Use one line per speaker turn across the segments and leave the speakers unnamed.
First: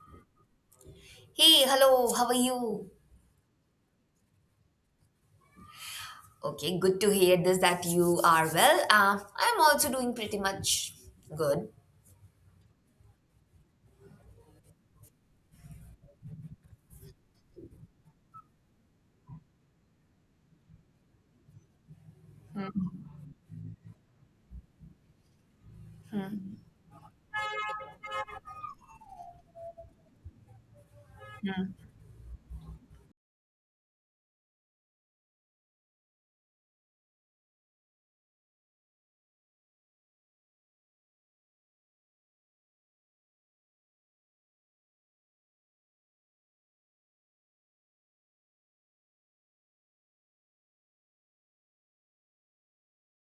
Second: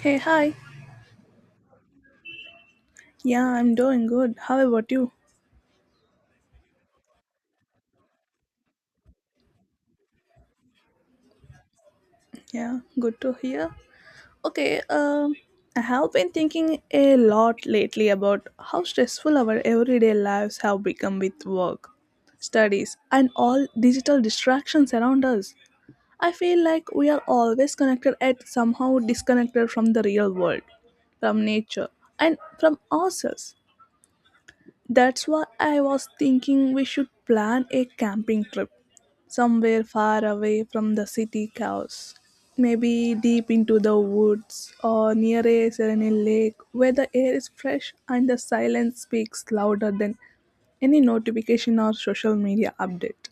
Hey, hi.
Hey, hello, how are you?
Yeah, I'm doing good. How about you?
Okay, good to hear this that you are well. I'm also doing pretty much good.
Yeah, good to hear. Okay, um, I have been thinking a lot lately about how stressful our everyday lives have become with work, studies, and all digital distractions around us. I feel like we are always connected yet somehow disconnected from the real world, from nature, and from ourselves. That's why I was thinking we should plan a camping trip somewhere far away from the city chaos. Maybe deep into the woods or near a serene lake where the air is fresh and the silence speaks louder than any notification or social media update.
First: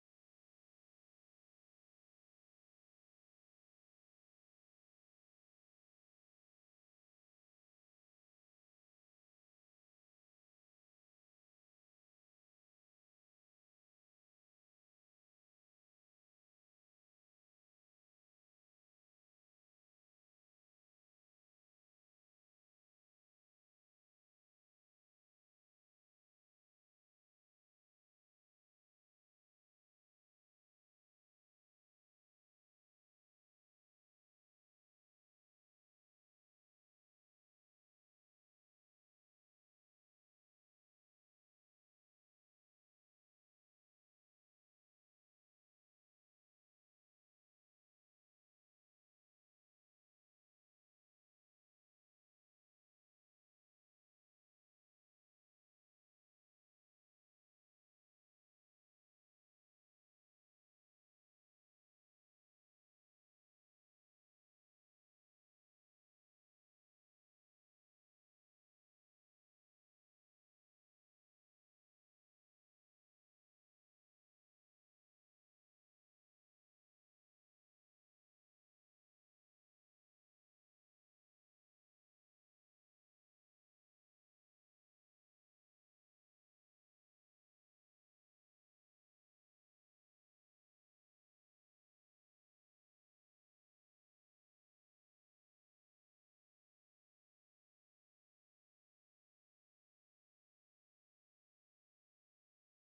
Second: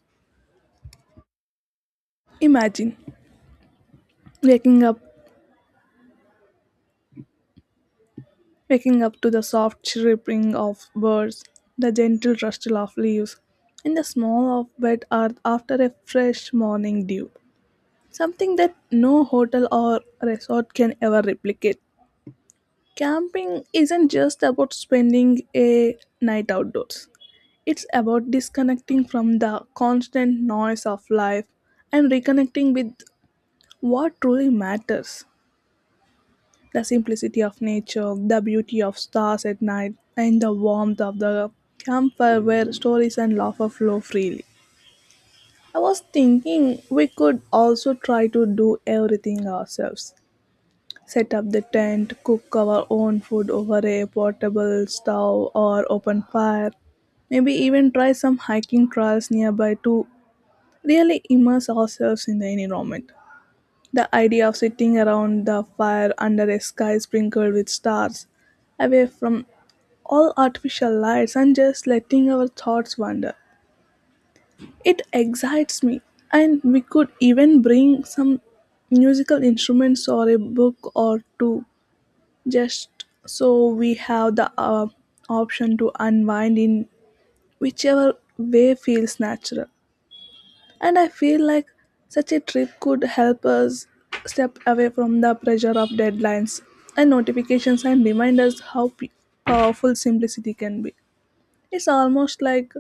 Imagine waking up waking up to the soft chirping of birds, the gentle rustle of leaves, and the smell of wet earth after a fresh morning dew. Something that no hotel or resort can ever replicate. Camping isn't just about spending a night outdoors, it's about disconnecting from the constant noise of life and reconnecting with what truly matters: the simplicity of nature, the beauty of stars at night, and the warmth of the campfire where stories and laughter flow freely. I was thinking we could also try to do everything ourselves: set up the tent, cook our own food over a portable stove or open fire, maybe even try some hiking trails nearby to really immerse ourselves in the environment. The idea of sitting around the fire under a sky sprinkled with stars, away from all artificial lights and just letting our thoughts wander. It excites me, and we could even bring some musical instruments or a book or two, just so we have the option to unwind in whichever way feels natural. And I feel like such a trip could help us step away from the pressure of deadlines and notifications and remind us how powerful simplicity can be. It's almost like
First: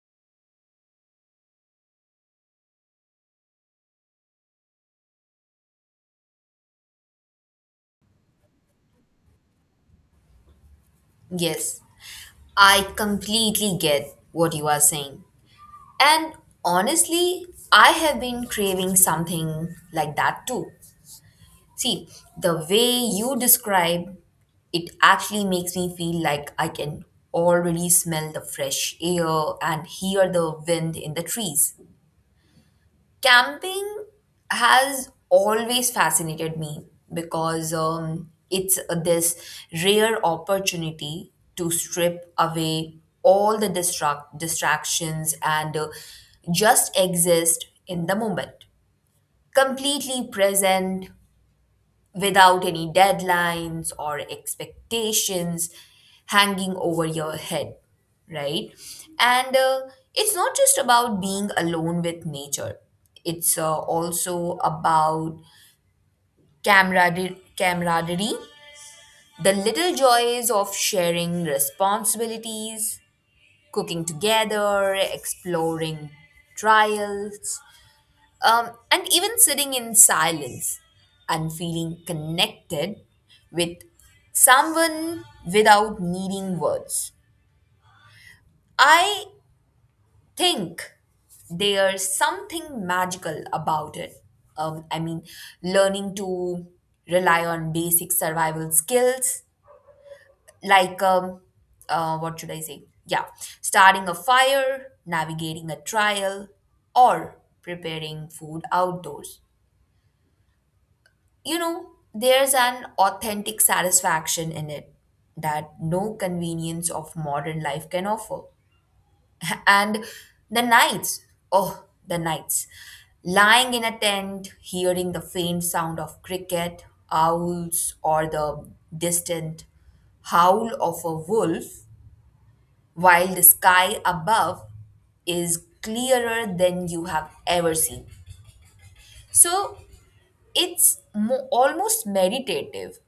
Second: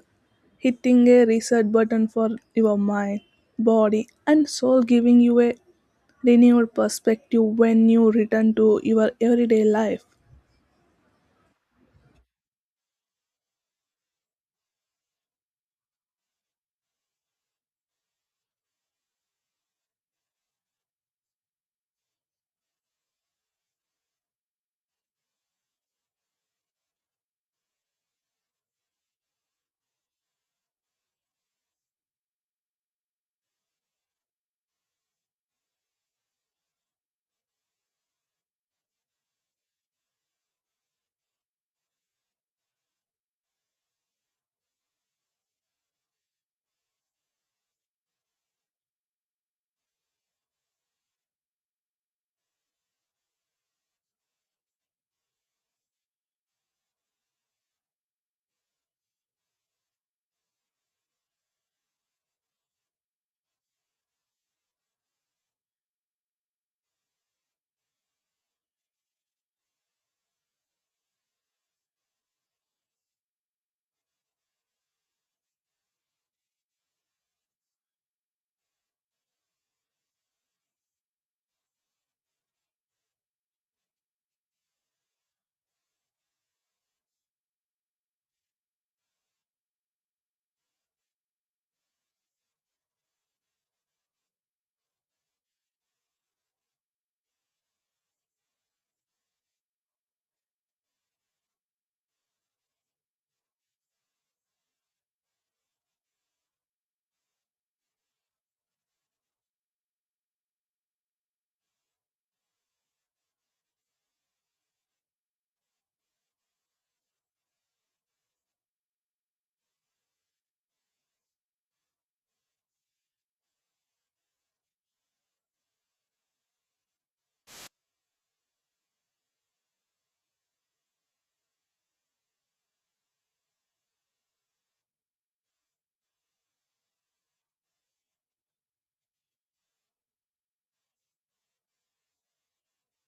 hitting a reset button for your mind, body, and soul, giving you a renewed perspective when you return to your everyday life.
Yes, I completely get what you are saying. And honestly, I have been craving something like that too. See, the way you describe it actually makes me feel like I can already smell the fresh air and hear the wind in the trees. Camping has always fascinated me because it's this rare opportunity to strip away all the distractions and just exist in the moment, completely present without any deadlines or expectations hanging over your head, right? And it's not just about being alone with nature, it's also about camaraderie, the little joys of sharing responsibilities, cooking together, exploring trials, and even sitting in silence and feeling connected with someone without needing words. I think there's something magical about it. I mean, learning to rely on basic survival skills like, what should I say? Yeah, starting a fire, navigating a trial, or preparing food outdoors, you know, there's an authentic satisfaction in it that no convenience of modern life can offer. And the nights, oh, the nights, lying in a tent, hearing the faint sound of cricket, owls, or the distant howl of a wolf, while the sky above is clearer than you have ever seen. So it's almost meditative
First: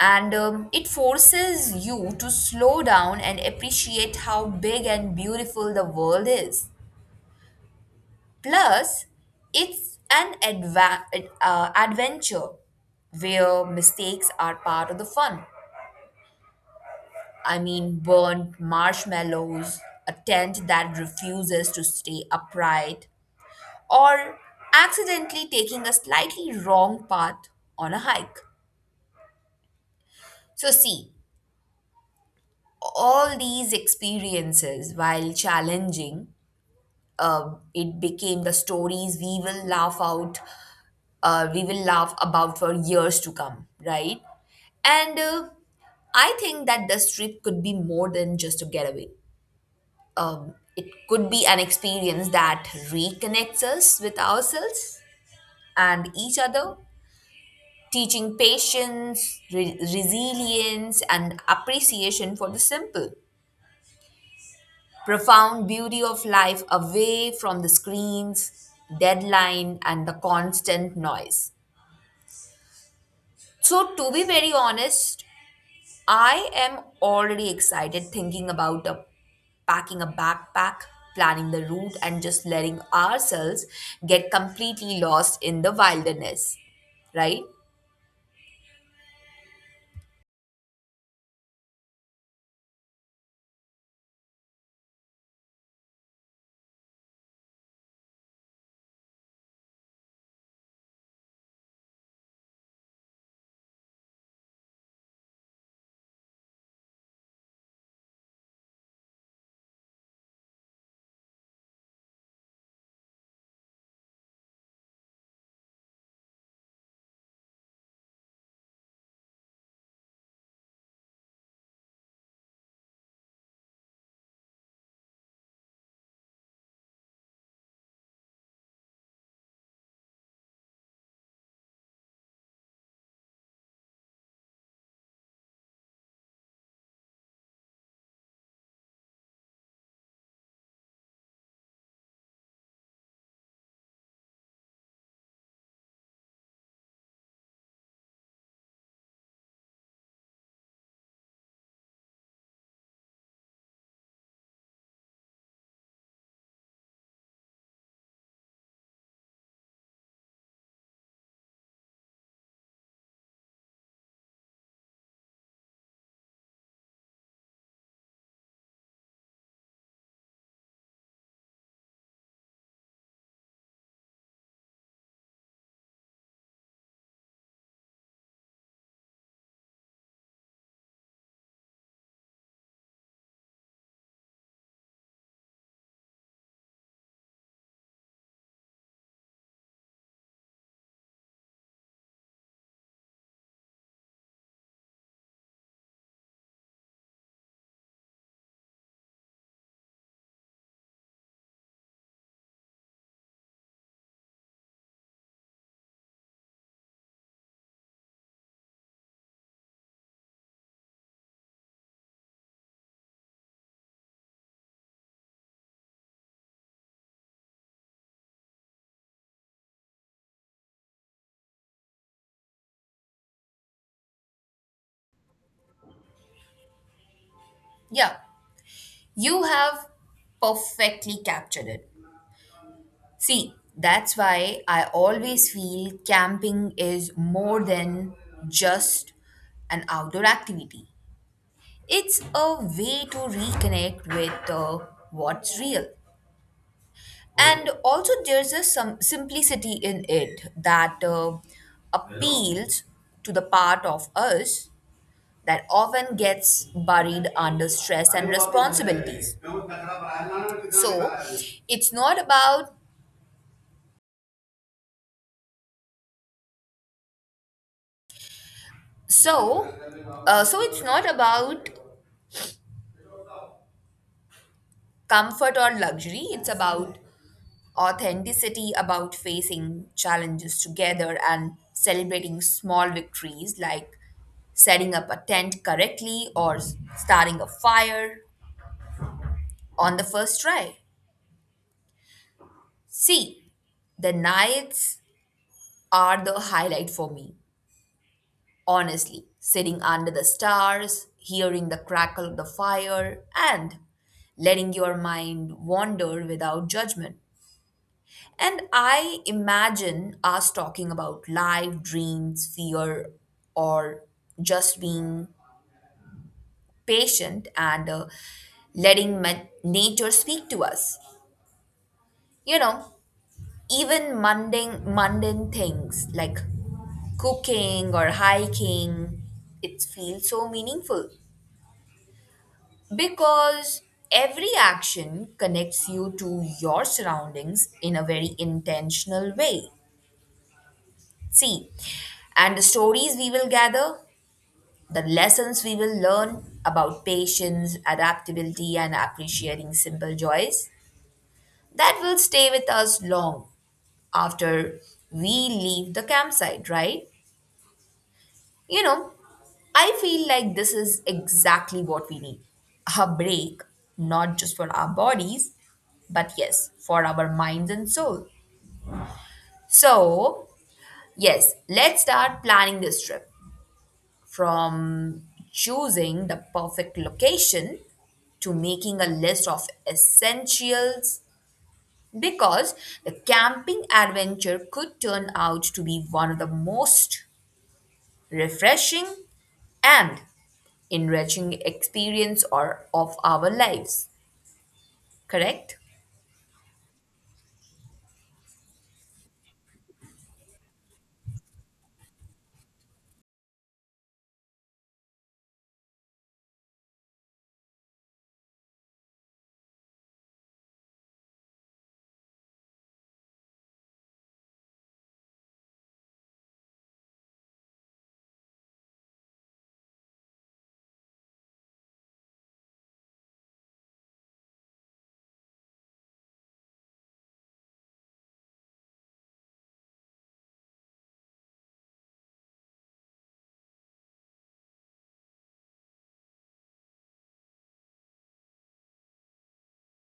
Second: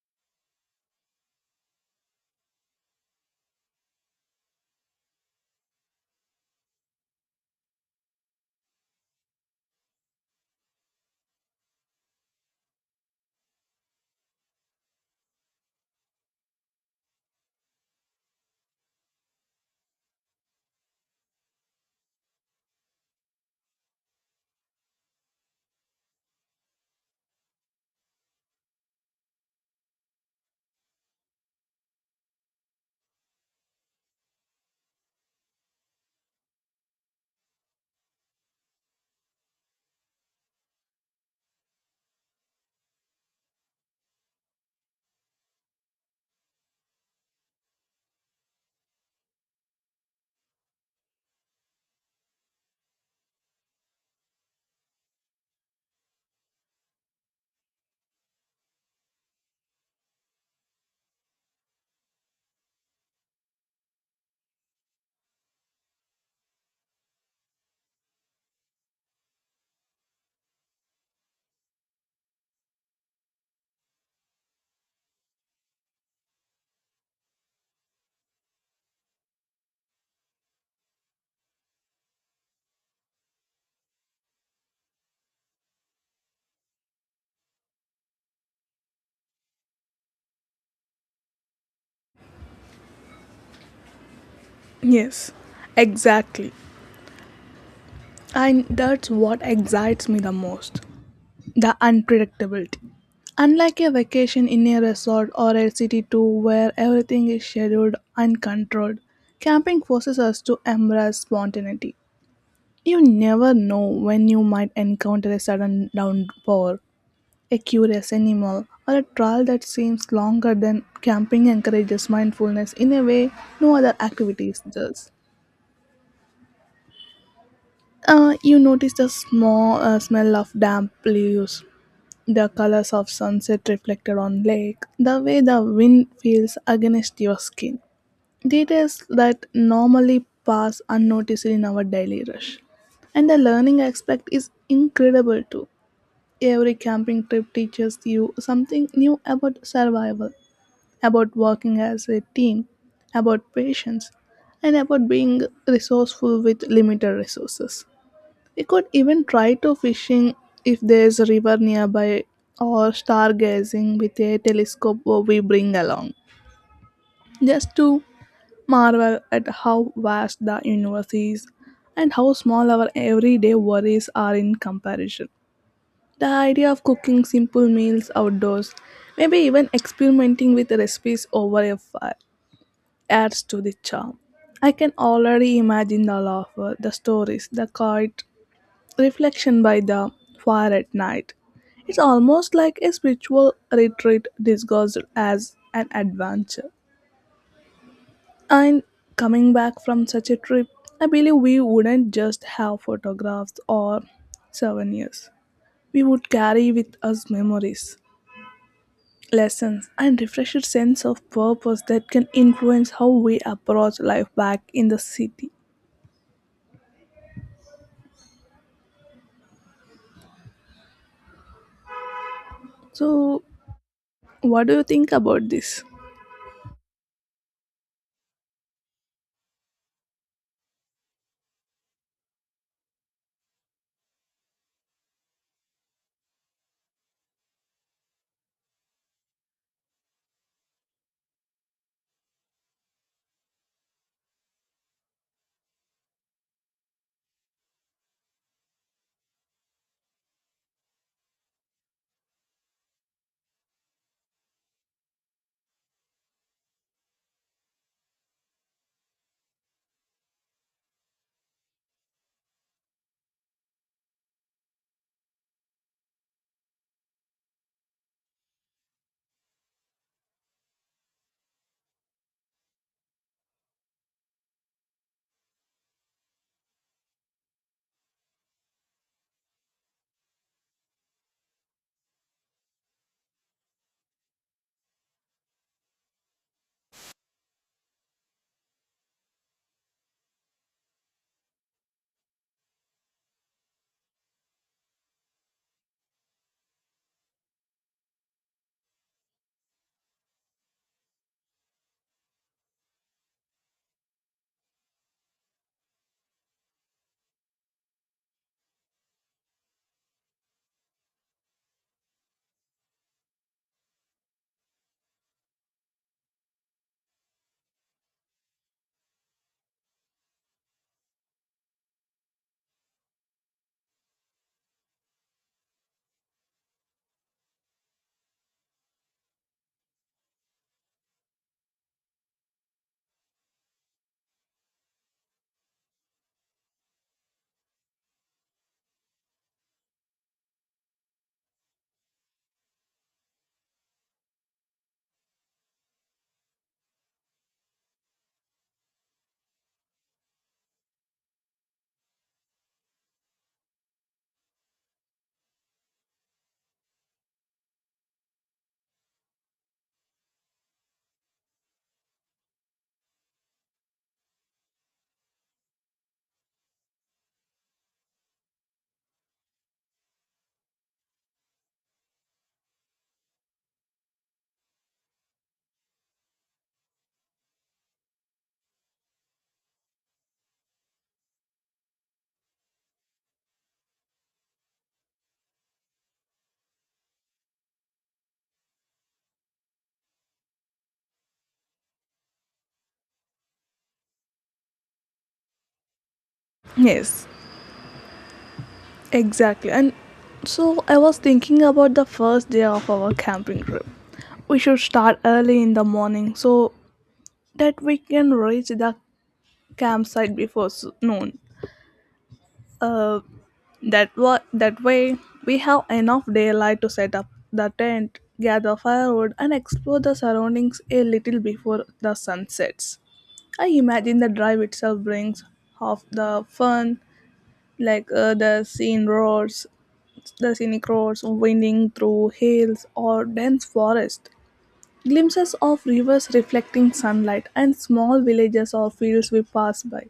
and it forces you to slow down and appreciate how big and beautiful the world is. Plus, it's an adventure where mistakes are part of the fun. I mean, burnt marshmallows, a tent that refuses to stay upright, or accidentally taking a slightly wrong path on a hike. So, see, all these experiences, while challenging, it became the stories we will laugh about for years to come, right? And I think that this trip could be more than just a getaway. It could be an experience that reconnects us with ourselves and each other, teaching patience, resilience, and appreciation for the simple, profound beauty of life away from the screens, deadline, and the constant noise. So, to be very honest, I am already excited thinking about packing a backpack, planning the route, and just letting ourselves get completely lost in the wilderness. Right?
Yes, exactly. And that's what excites me the most: the unpredictability. Unlike a vacation in a resort or a city tour where everything is scheduled and controlled, camping forces us to embrace spontaneity. You never know when you might encounter a sudden downpour, a curious animal, or a trail that seems longer than camping encourages mindfulness in a way no other activities does. You notice the small smell of damp leaves, the colors of sunset reflected on lake, the way the wind feels against your skin. Details that normally pass unnoticed in our daily rush. And the learning aspect is incredible too. Every camping trip teaches you something new about survival, about working as a team, about patience, and about being resourceful with limited resources. We could even try to fishing if there's a river nearby or stargazing with a telescope we bring along. Just to marvel at how vast the universe is and how small our everyday worries are in comparison. The idea of cooking simple meals outdoors, maybe even experimenting with recipes over a fire, adds to the charm. I can already imagine the laughter, the stories, the quiet reflection by the fire at night. It's almost like a spiritual retreat disguised as an adventure. And coming back from such a trip, I believe we wouldn't just have photographs or souvenirs. We would carry with us memories, lessons, and refreshed sense of purpose that can influence how we approach life back in the city. So, what do you think about this?
Yeah. You have perfectly captured it. See, that's why I always feel camping is more than just an outdoor activity. It's a way to reconnect with what's real. And also, there's a some simplicity in it that appeals to the part of us that often gets buried under stress and responsibilities. So it's not about So, it's not about comfort or luxury. It's about authenticity, about facing challenges together and celebrating small victories like setting up a tent correctly or starting a fire on the first try. See, the nights are the highlight for me. Honestly, sitting under the stars, hearing the crackle of the fire, and letting your mind wander without judgment. And I imagine us talking about life, dreams, fear, or just being patient and letting nature speak to us. You know, even mundane things like cooking or hiking, it feels so meaningful. Because every action connects you to your surroundings in a very intentional way. See, and the stories we will gather, the lessons we will learn about patience, adaptability, and appreciating simple joys, that will stay with us long after we leave the campsite, right? You know, I feel like this is exactly what we need, a break, not just for our bodies, but yes, for our minds and soul. So, yes, let's start planning this trip from choosing the perfect location to making a list of essentials, because the camping adventure could turn out to be one of the most refreshing and enriching experience or of our lives. Correct.
Yes. Exactly. And so I was thinking about the first day of our camping trip. We should start early in the morning so that we can reach the campsite before noon. Uh, that way we have enough daylight to set up the tent, gather firewood, and explore the surroundings a little before the sun sets. I imagine the drive itself brings half the fun, like the scene roars the scenic roads winding through hills or dense forests, glimpses of rivers reflecting sunlight, and small villages or fields we pass by.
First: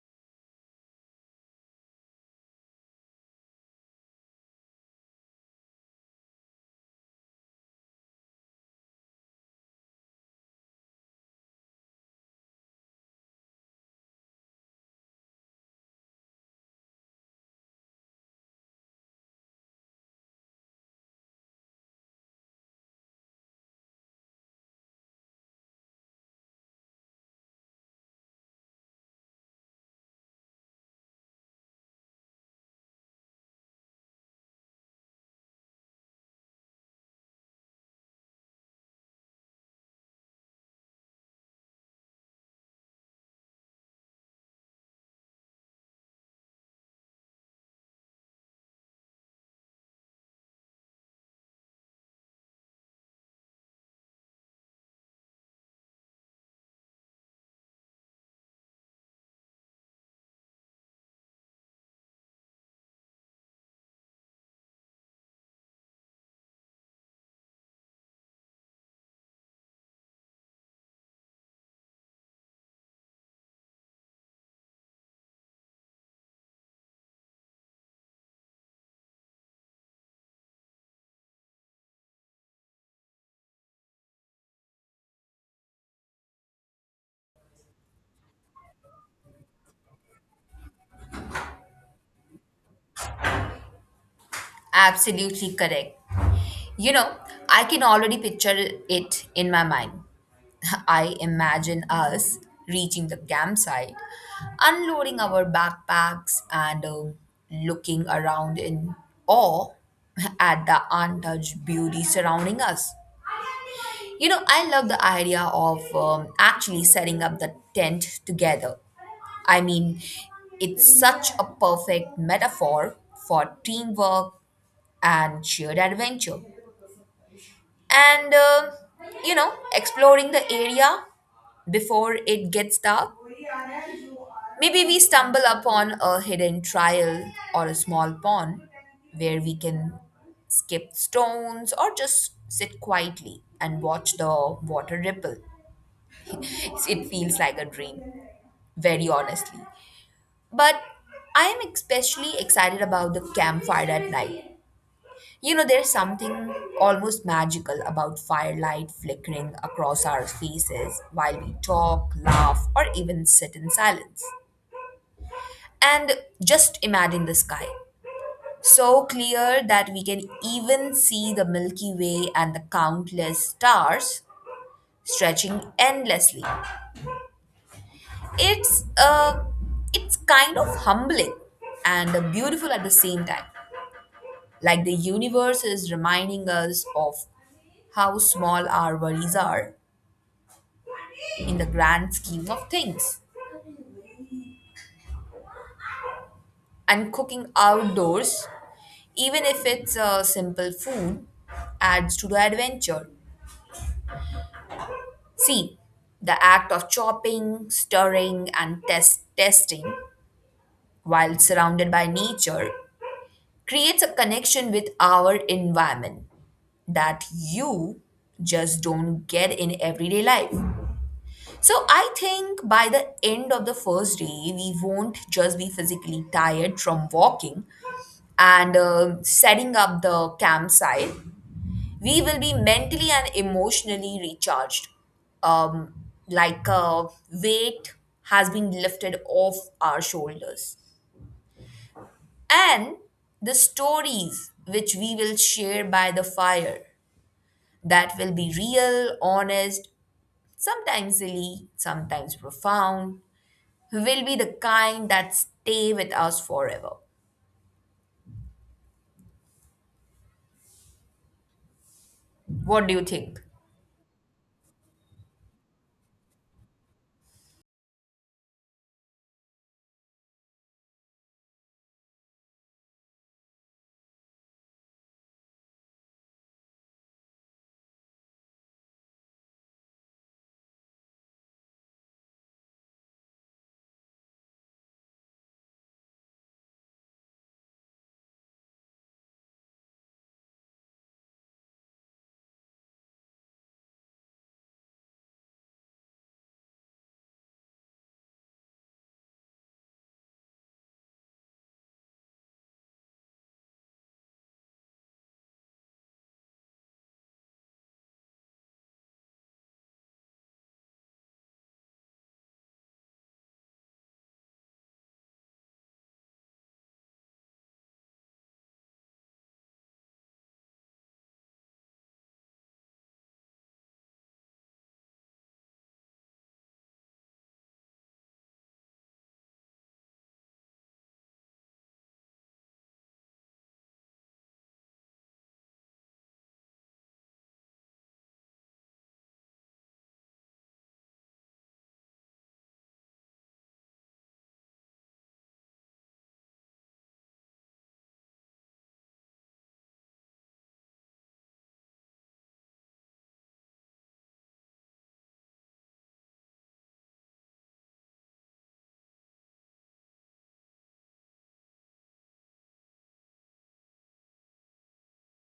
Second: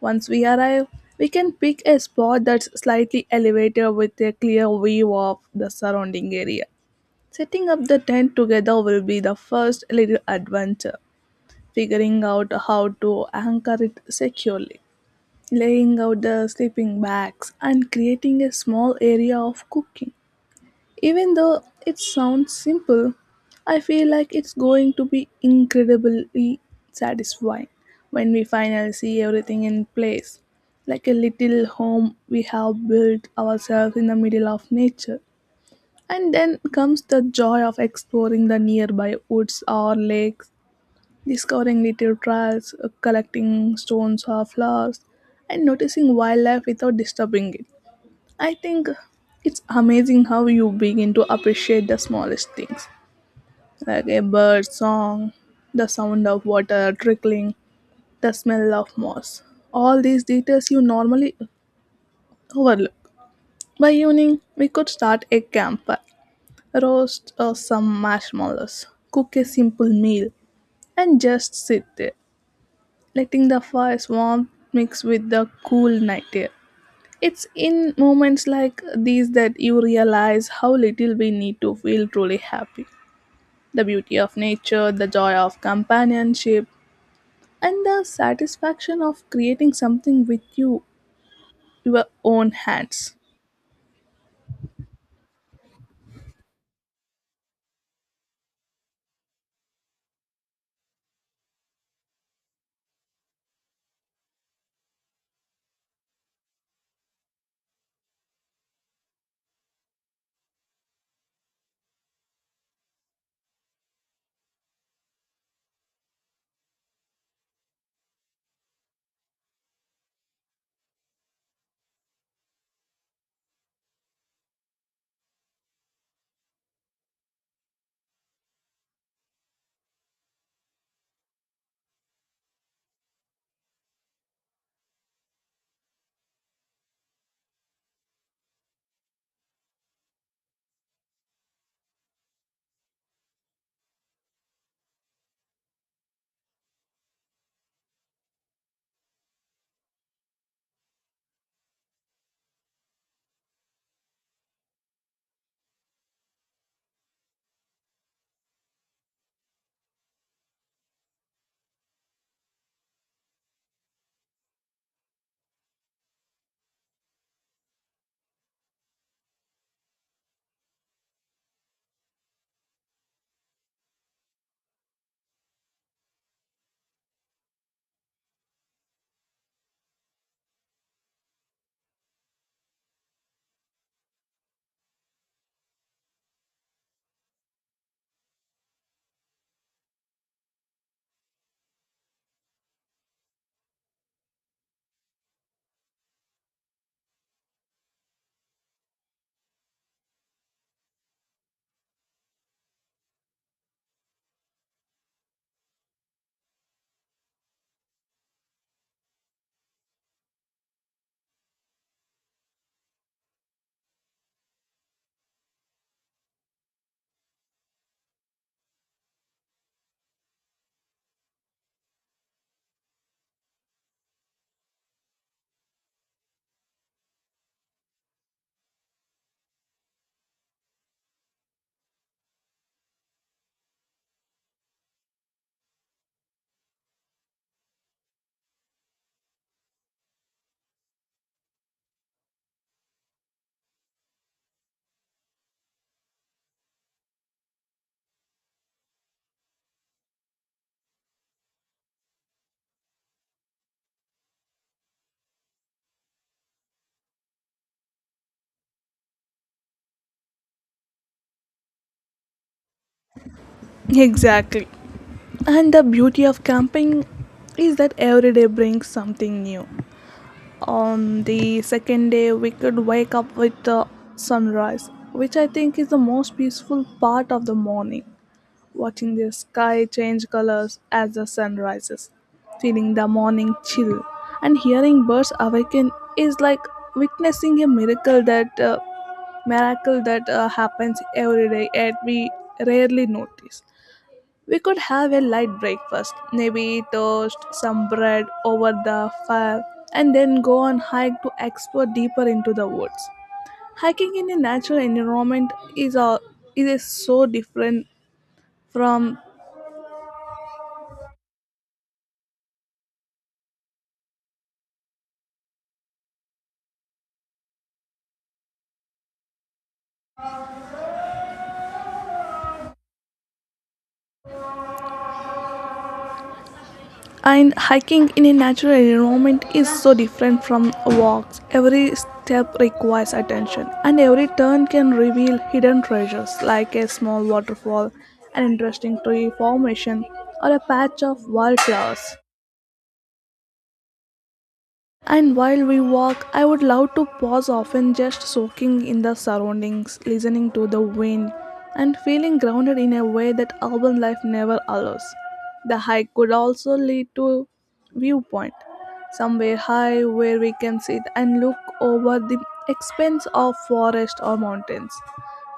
Once we arrive, we can pick a spot that's slightly elevated with a clear view of the surrounding area. Setting up the tent together will be the first little adventure, figuring out how to anchor it securely, laying out the sleeping bags, and creating a small area of cooking. Even though it sounds simple, I feel like it's going to be incredibly satisfying when we finally see everything in place, like a little home we have built ourselves in the middle of nature. And then comes the joy of exploring the nearby woods or lakes, discovering little trails, collecting stones or flowers, and noticing wildlife without disturbing it. I think it's amazing how you begin to appreciate the smallest things, like a bird song, the sound of water trickling, the smell of moss. All these details you normally overlook. By evening, we could start a campfire, roast some marshmallows, cook a simple meal, and just sit there, letting the fire's warmth mix with the cool night air. It's in moments like these that you realize how little we need to feel truly happy. The beauty of nature, the joy of companionship, and the satisfaction of creating something with you, your own hands.
Absolutely correct. You know, I can already picture it in my mind. I imagine us reaching the campsite, unloading our backpacks and looking around in awe at the untouched beauty surrounding us. You know, I love the idea of actually setting up the tent together. I mean, it's such a perfect metaphor for teamwork and shared adventure. And you know, exploring the area before it gets dark. Maybe we stumble upon a hidden trial or a small pond where we can skip stones or just sit quietly and watch the water ripple. It feels like a dream, very honestly. But I am especially excited about the campfire at night. You know, there's something almost magical about firelight flickering across our faces while we talk, laugh, or even sit in silence. And just imagine the sky. So clear that we can even see the Milky Way and the countless stars stretching endlessly. It's it's kind of humbling and beautiful at the same time, like the universe is reminding us of how small our worries are in the grand scheme of things. And cooking outdoors, even if it's a simple food, adds to the adventure. See, the act of chopping, stirring, and testing while surrounded by nature creates a connection with our environment that you just don't get in everyday life. So I think by the end of the first day, we won't just be physically tired from walking and setting up the campsite. We will be mentally and emotionally recharged, um, like a weight has been lifted off our shoulders, and the stories which we will share by the fire, that will be real, honest, sometimes silly, sometimes profound, will be the kind that stay with us forever. What do you think?
Exactly. And the beauty of camping is that every day brings something new. On the second day, we could wake up with the sunrise, which I think is the most peaceful part of the morning. Watching the sky change colors as the sun rises, feeling the morning chill, and hearing birds awaken is like witnessing a miracle that happens every day yet we rarely notice. We could have a light breakfast, maybe toast, some bread over the fire, and then go on hike to explore deeper into the woods. Hiking in a natural environment is a so different from and Hiking in a natural environment is so different from walks. Every step requires attention and every turn can reveal hidden treasures, like a small waterfall, an interesting tree formation, or a patch of wildflowers. And while we walk, I would love to pause often, just soaking in the surroundings, listening to the wind, and feeling grounded in a way that urban life never allows. The hike could also lead to viewpoint, somewhere high where we can sit and look over the expanse of forest or mountains,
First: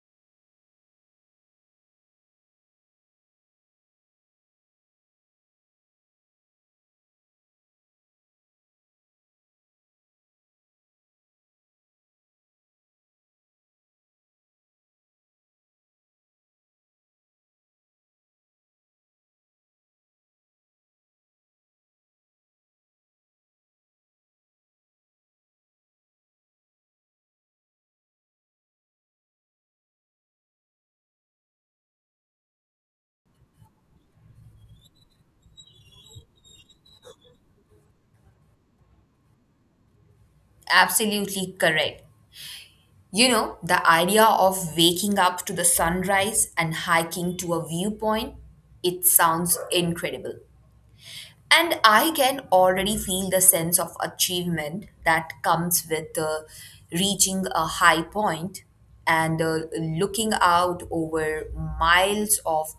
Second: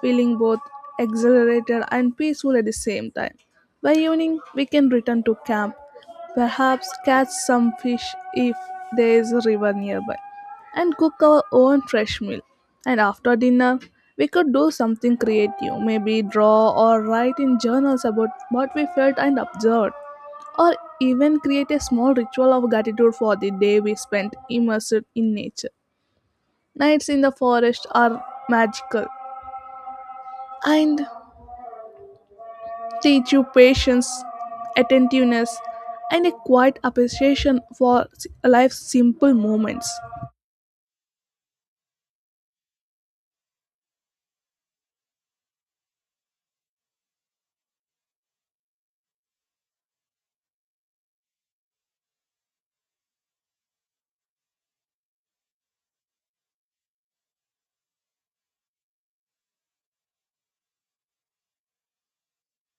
feeling both exhilarated and peaceful at the same time. By evening, we can return to camp, perhaps catch some fish if there is a river nearby, and cook our own fresh meal. And after dinner, we could do something creative, maybe draw or write in journals about what we felt and observed, or even create a small ritual of gratitude for the day we spent immersed in nature. Nights in the forest are magical, and teach you patience, attentiveness, and a quiet appreciation for life's simple moments.
Absolutely correct. You know, the idea of waking up to the sunrise and hiking to a viewpoint, it sounds incredible. And I can already feel the sense of achievement that comes with reaching a high point and looking out over miles of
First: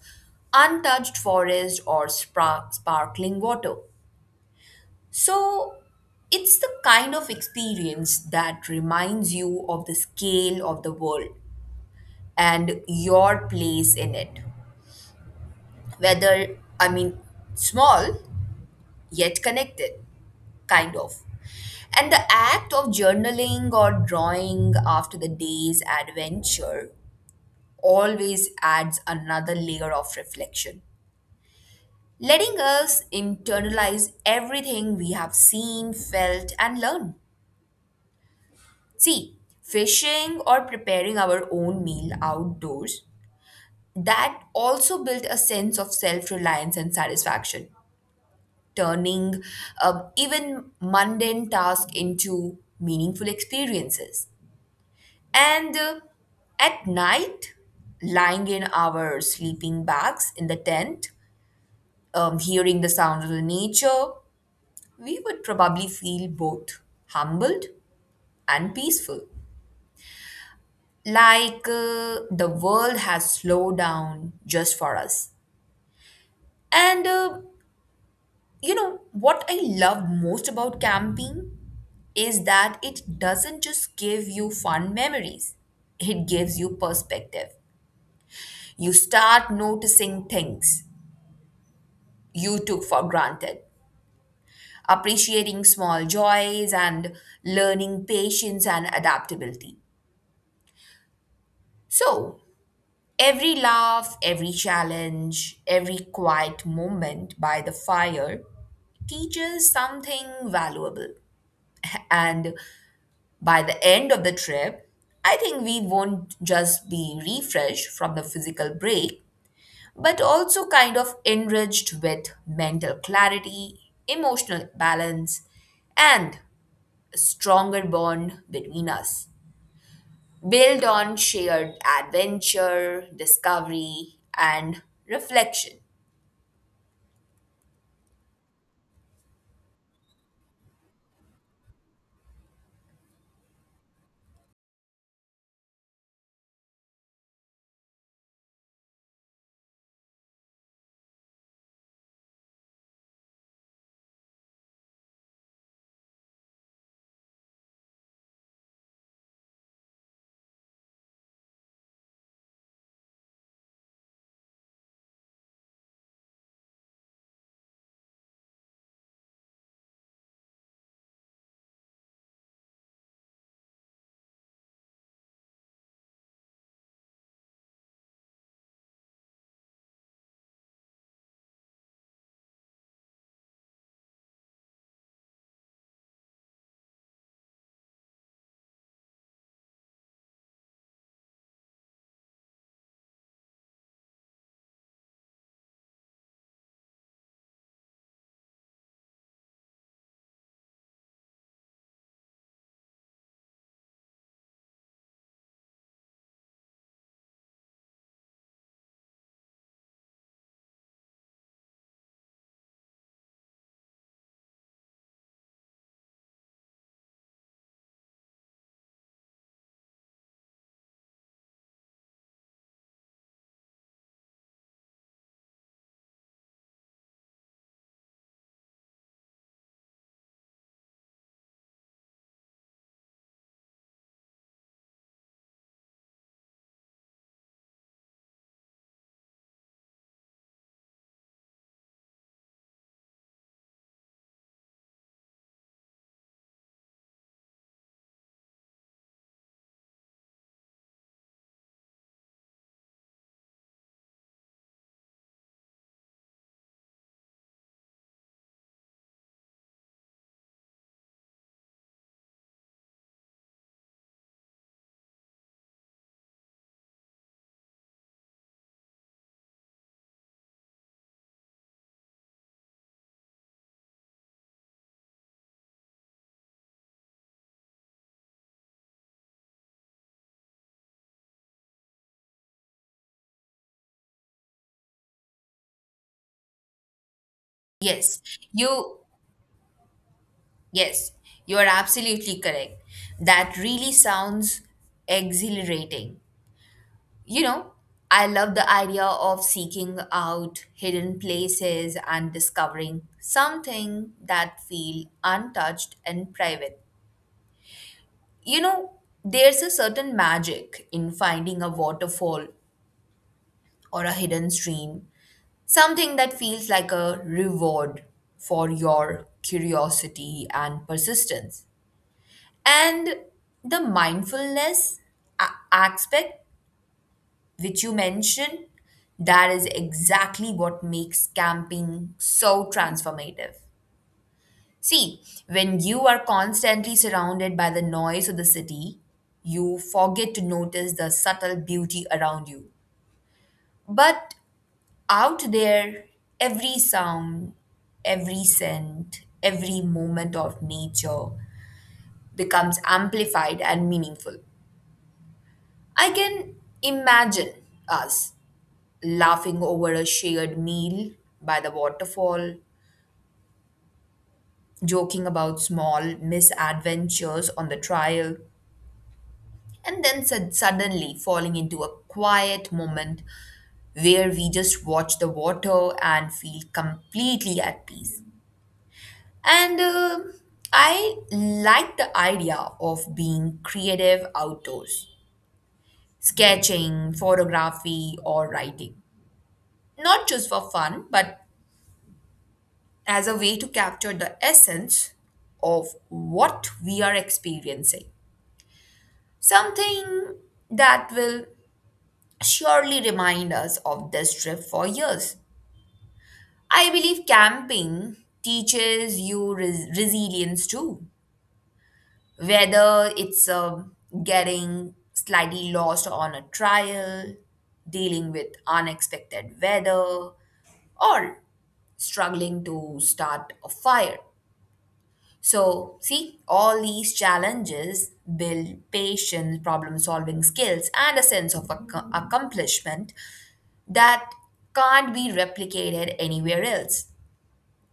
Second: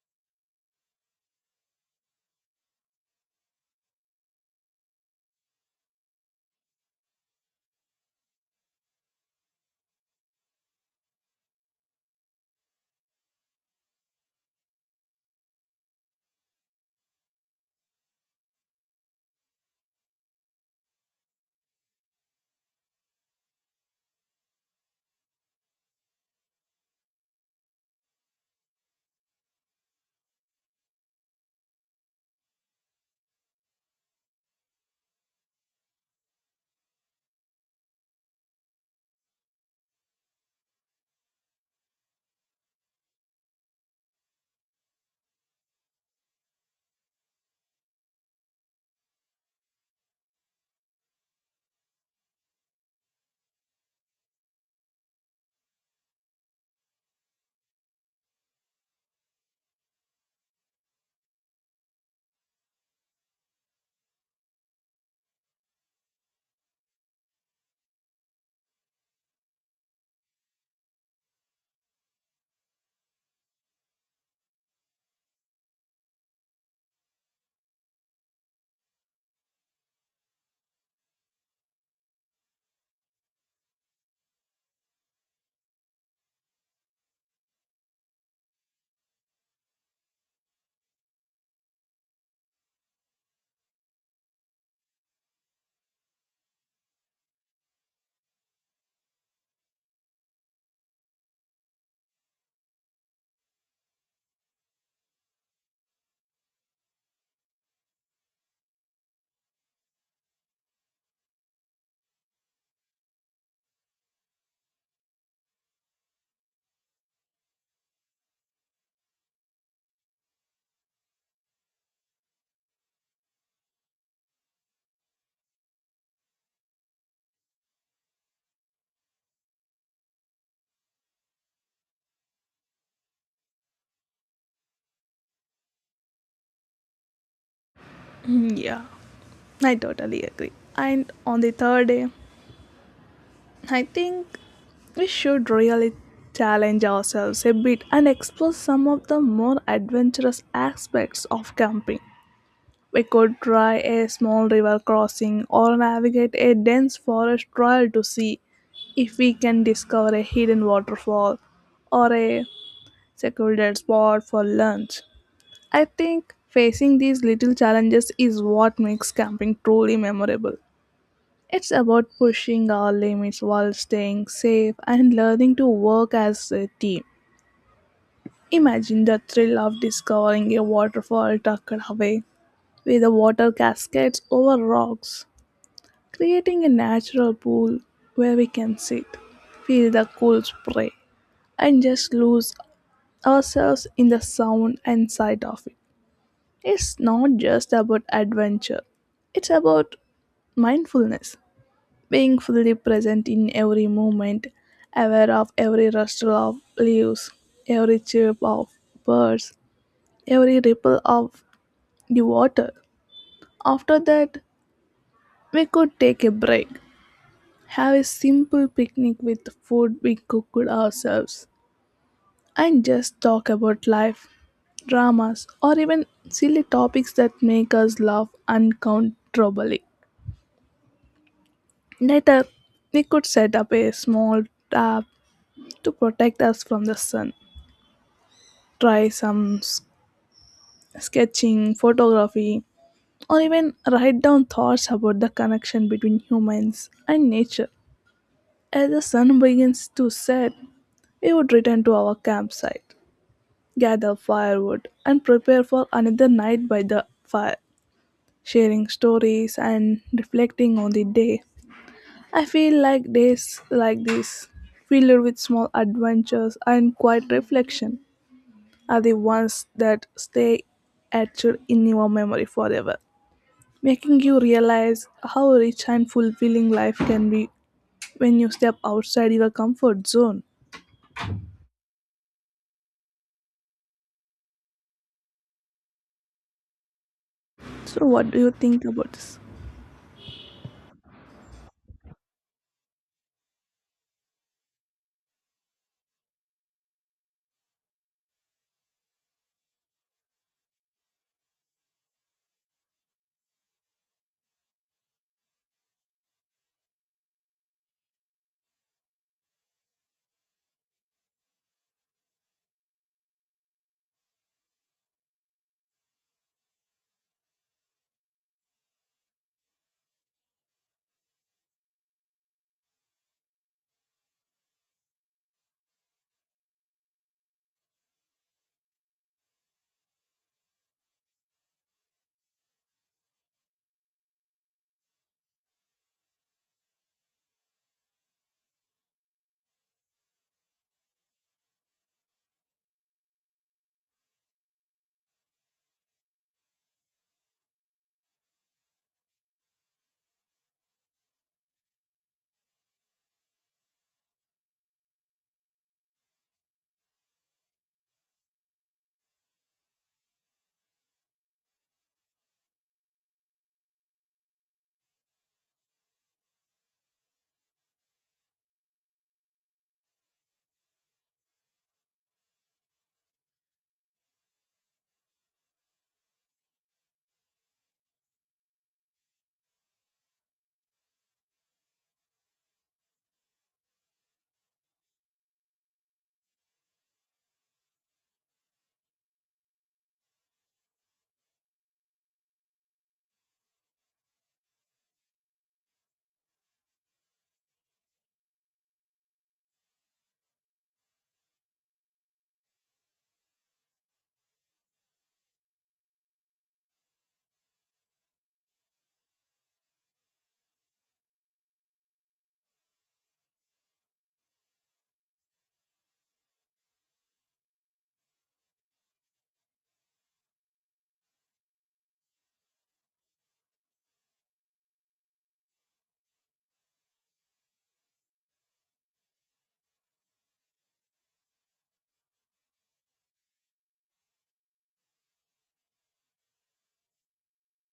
untouched forest or sparkling water. So it's the kind of experience that reminds you of the scale of the world and your place in it. Whether, I mean, small yet connected, kind of. And the act of journaling or drawing after the day's adventure always adds another layer of reflection, letting us internalize everything we have seen, felt, and learned. See, fishing or preparing our own meal outdoors, that also built a sense of self reliance and satisfaction, turning even mundane tasks into meaningful experiences. And at night, lying in our sleeping bags in the tent, hearing the sound of the nature, we would probably feel both humbled and peaceful. Like the world has slowed down just for us. And you know, what I love most about camping is that it doesn't just give you fun memories, it gives you perspective. You start noticing things you took for granted, appreciating small joys and learning patience and adaptability. So, every laugh, every challenge, every quiet moment by the fire teaches something valuable. And by the end of the trip, I think we won't just be refreshed from the physical break, but also kind of enriched with mental clarity, emotional balance, and a stronger bond between us, built on shared adventure, discovery, and reflection.
Mm, yeah, I totally agree. And on the third day, I think we should really challenge ourselves a bit and explore some of the more adventurous aspects of camping. We could try a small river crossing or navigate a dense forest trail to see if we can discover a hidden waterfall or a secluded spot for lunch. I think facing these little challenges is what makes camping truly memorable. It's about pushing our limits while staying safe and learning to work as a team. Imagine the thrill of discovering a waterfall tucked away, with the water cascades over rocks, creating a natural pool where we can sit, feel the cool spray, and just lose ourselves in the sound and sight of it. It's not just about adventure, it's about mindfulness, being fully present in every moment, aware of every rustle of leaves, every chirp of birds, every ripple of the water. After that, we could take a break, have a simple picnic with food we cooked ourselves, and just talk about life dramas, or even silly topics that make us laugh uncontrollably. Later, we could set up a small tab to protect us from the sun, try some sketching, photography, or even write down thoughts about the connection between humans and nature. As the sun begins to set, we would return to our campsite, gather firewood, and prepare for another night by the fire, sharing stories and reflecting on the day. I feel like days like this, filled with small adventures and quiet reflection, are the ones that stay etched in your memory forever, making you realize how rich and fulfilling life can be when you step outside your comfort zone. So,
Yes,
what do you think
you,
about this?
yes, you are absolutely correct. That really sounds exhilarating. You know, I love the idea of seeking out hidden places and discovering something that feel untouched and private. You know, there's a certain magic in finding a waterfall or a hidden stream, something that feels like a reward for your curiosity and persistence. And the mindfulness aspect, which you mentioned, that is exactly what makes camping so transformative. See, when you are constantly surrounded by the noise of the city, you forget to notice the subtle beauty around you. But out there, every sound, every scent, every moment of nature becomes amplified and meaningful. I can imagine us laughing over a shared meal by the waterfall, joking about small misadventures on the trail, and then suddenly falling into a quiet moment where we just watch the water and feel completely at peace. And I like the idea of being creative outdoors, sketching, photography, or writing. Not just for fun, but as a way to capture the essence of what we are experiencing. Something that will surely remind us of this trip for years. I believe camping teaches you resilience too, whether it's getting slightly lost on a trial, dealing with unexpected weather, or struggling to start a fire. So, see, all these challenges build patience, problem solving skills, and a sense of accomplishment that can't be replicated anywhere else.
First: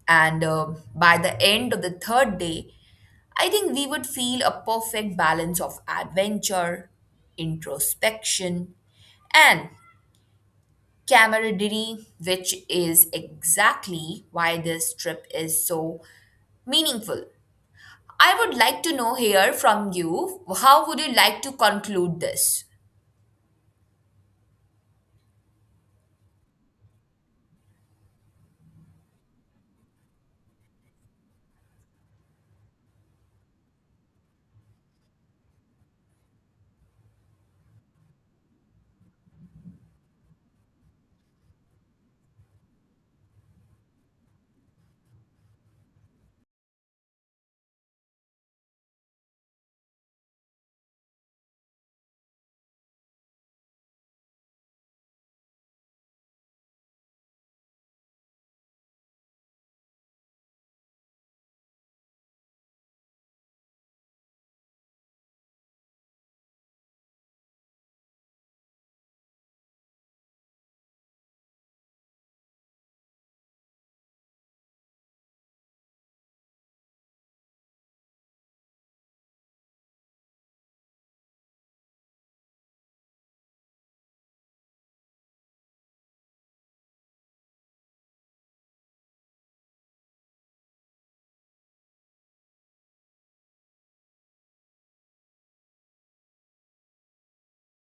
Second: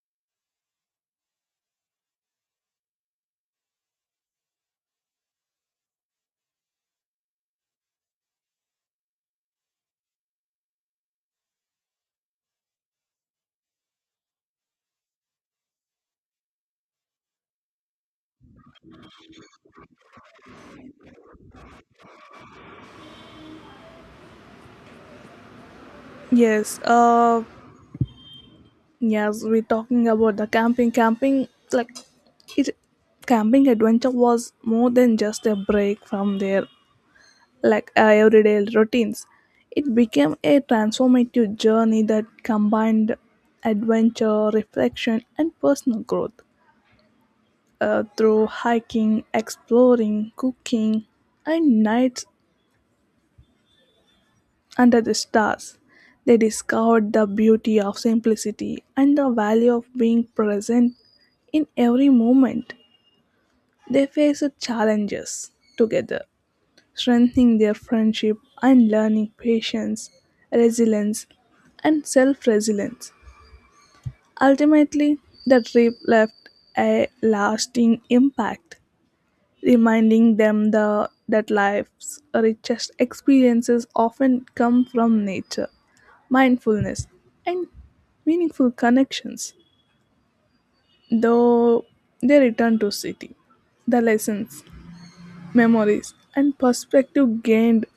And by the end of the third day, I think we would feel a perfect balance of adventure, introspection, and camaraderie, which is exactly why this trip is so meaningful. I would like to know here from you, how would you like to conclude this?
Yes, uh, yes, we're talking about the camping. It, Camping adventure was more than just a break from their everyday routines. It became a transformative journey that combined adventure, reflection, and personal growth. Through hiking, exploring, cooking, and nights under the stars, they discovered the beauty of simplicity and the value of being present in every moment. They faced challenges together, strengthening their friendship and learning patience, resilience, and self resilience. Ultimately, the trip left a lasting impact, reminding that life's richest experiences often come from nature, mindfulness, and meaningful connections. Though they return to city, the lessons, memories, and perspective gained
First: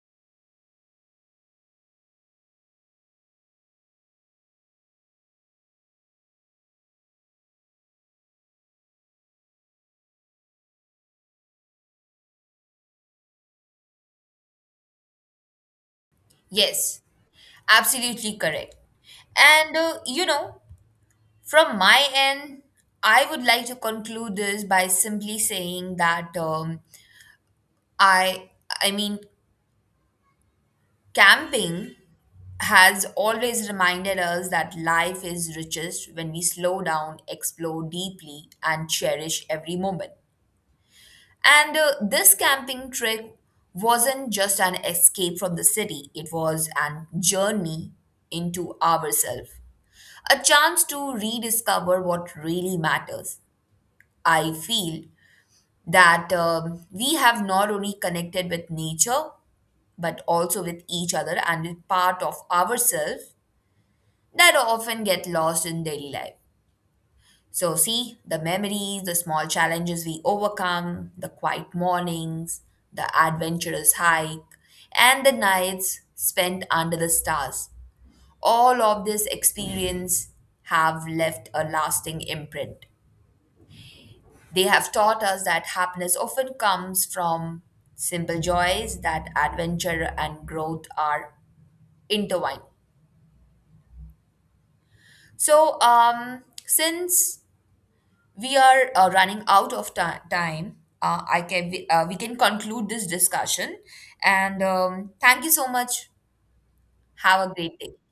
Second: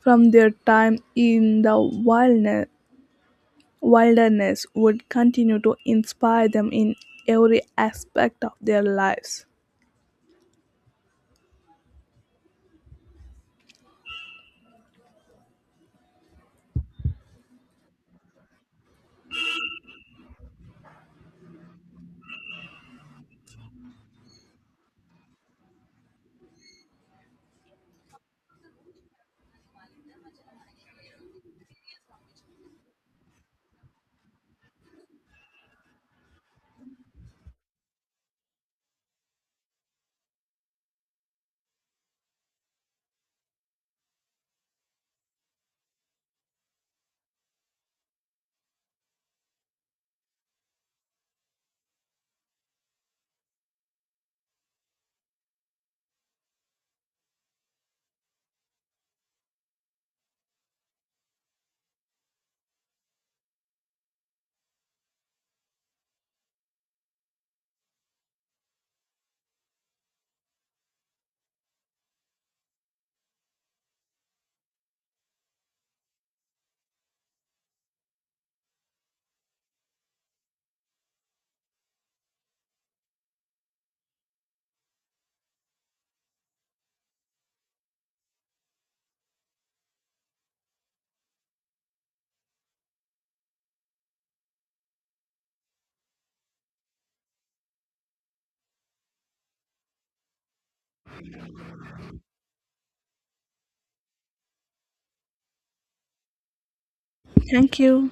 from their time in the wilderness would continue to inspire them in every aspect of their lives.
Yes, absolutely correct. And you know, from my end, I would like to conclude this by simply saying that I, I mean, camping has always reminded us that life is richest when we slow down, explore deeply, and cherish every moment. And this camping trip wasn't just an escape from the city, it was an journey into ourselves, a chance to rediscover what really matters. I feel that we have not only connected with nature but also with each other and with part of ourselves that often get lost in daily life. So, see, the memories, the small challenges we overcome, the quiet mornings, the adventurous hike, and the nights spent under the stars. All of this experience have left a lasting imprint. They have taught us that happiness often comes from simple joys, that adventure and growth are intertwined. So, since we are running out of time. We can conclude this discussion, and thank you so much. Have a great
Thank
day.
you.